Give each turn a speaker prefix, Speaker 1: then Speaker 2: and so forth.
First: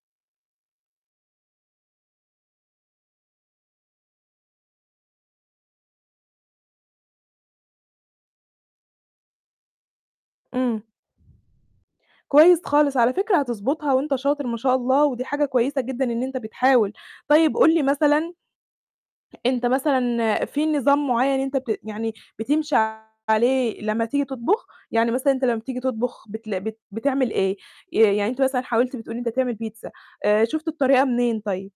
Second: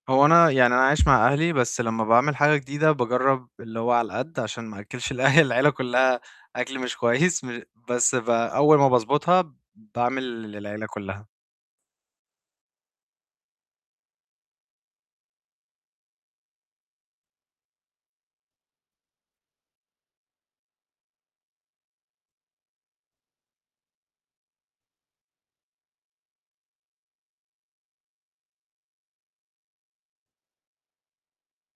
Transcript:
Speaker 1: هو أنا يعني أنا عايش مع أهلي، بس لما باعمل حاجة جديدة باجرب اللي هو على القد عشان ما أأكلش الأه العيلة كلها أكل مش كويس، بس ب أول ما باضبطها باعمل
Speaker 2: امم.
Speaker 1: للعيلة كلها.
Speaker 2: كويس خالص، على فكرة هتضبطها وأنت شاطر ما شاء الله، ودي حاجة كويسة جدًا إن أنت بتحاول. طيب قول لي مثلًا، أنت مثلًا، في نظام معين أنت بت يعني بتمشي عليه لما تيجي تطبخ؟ يعني مثلًا أنت لما بتيجي تطبخ بتلا بت بتعمل إيه؟ آآ، يعني أنت مثلًا حاولت بتقول إن أنت تعمل بيتزا. آآ، شُفت الطريقة منين طيب؟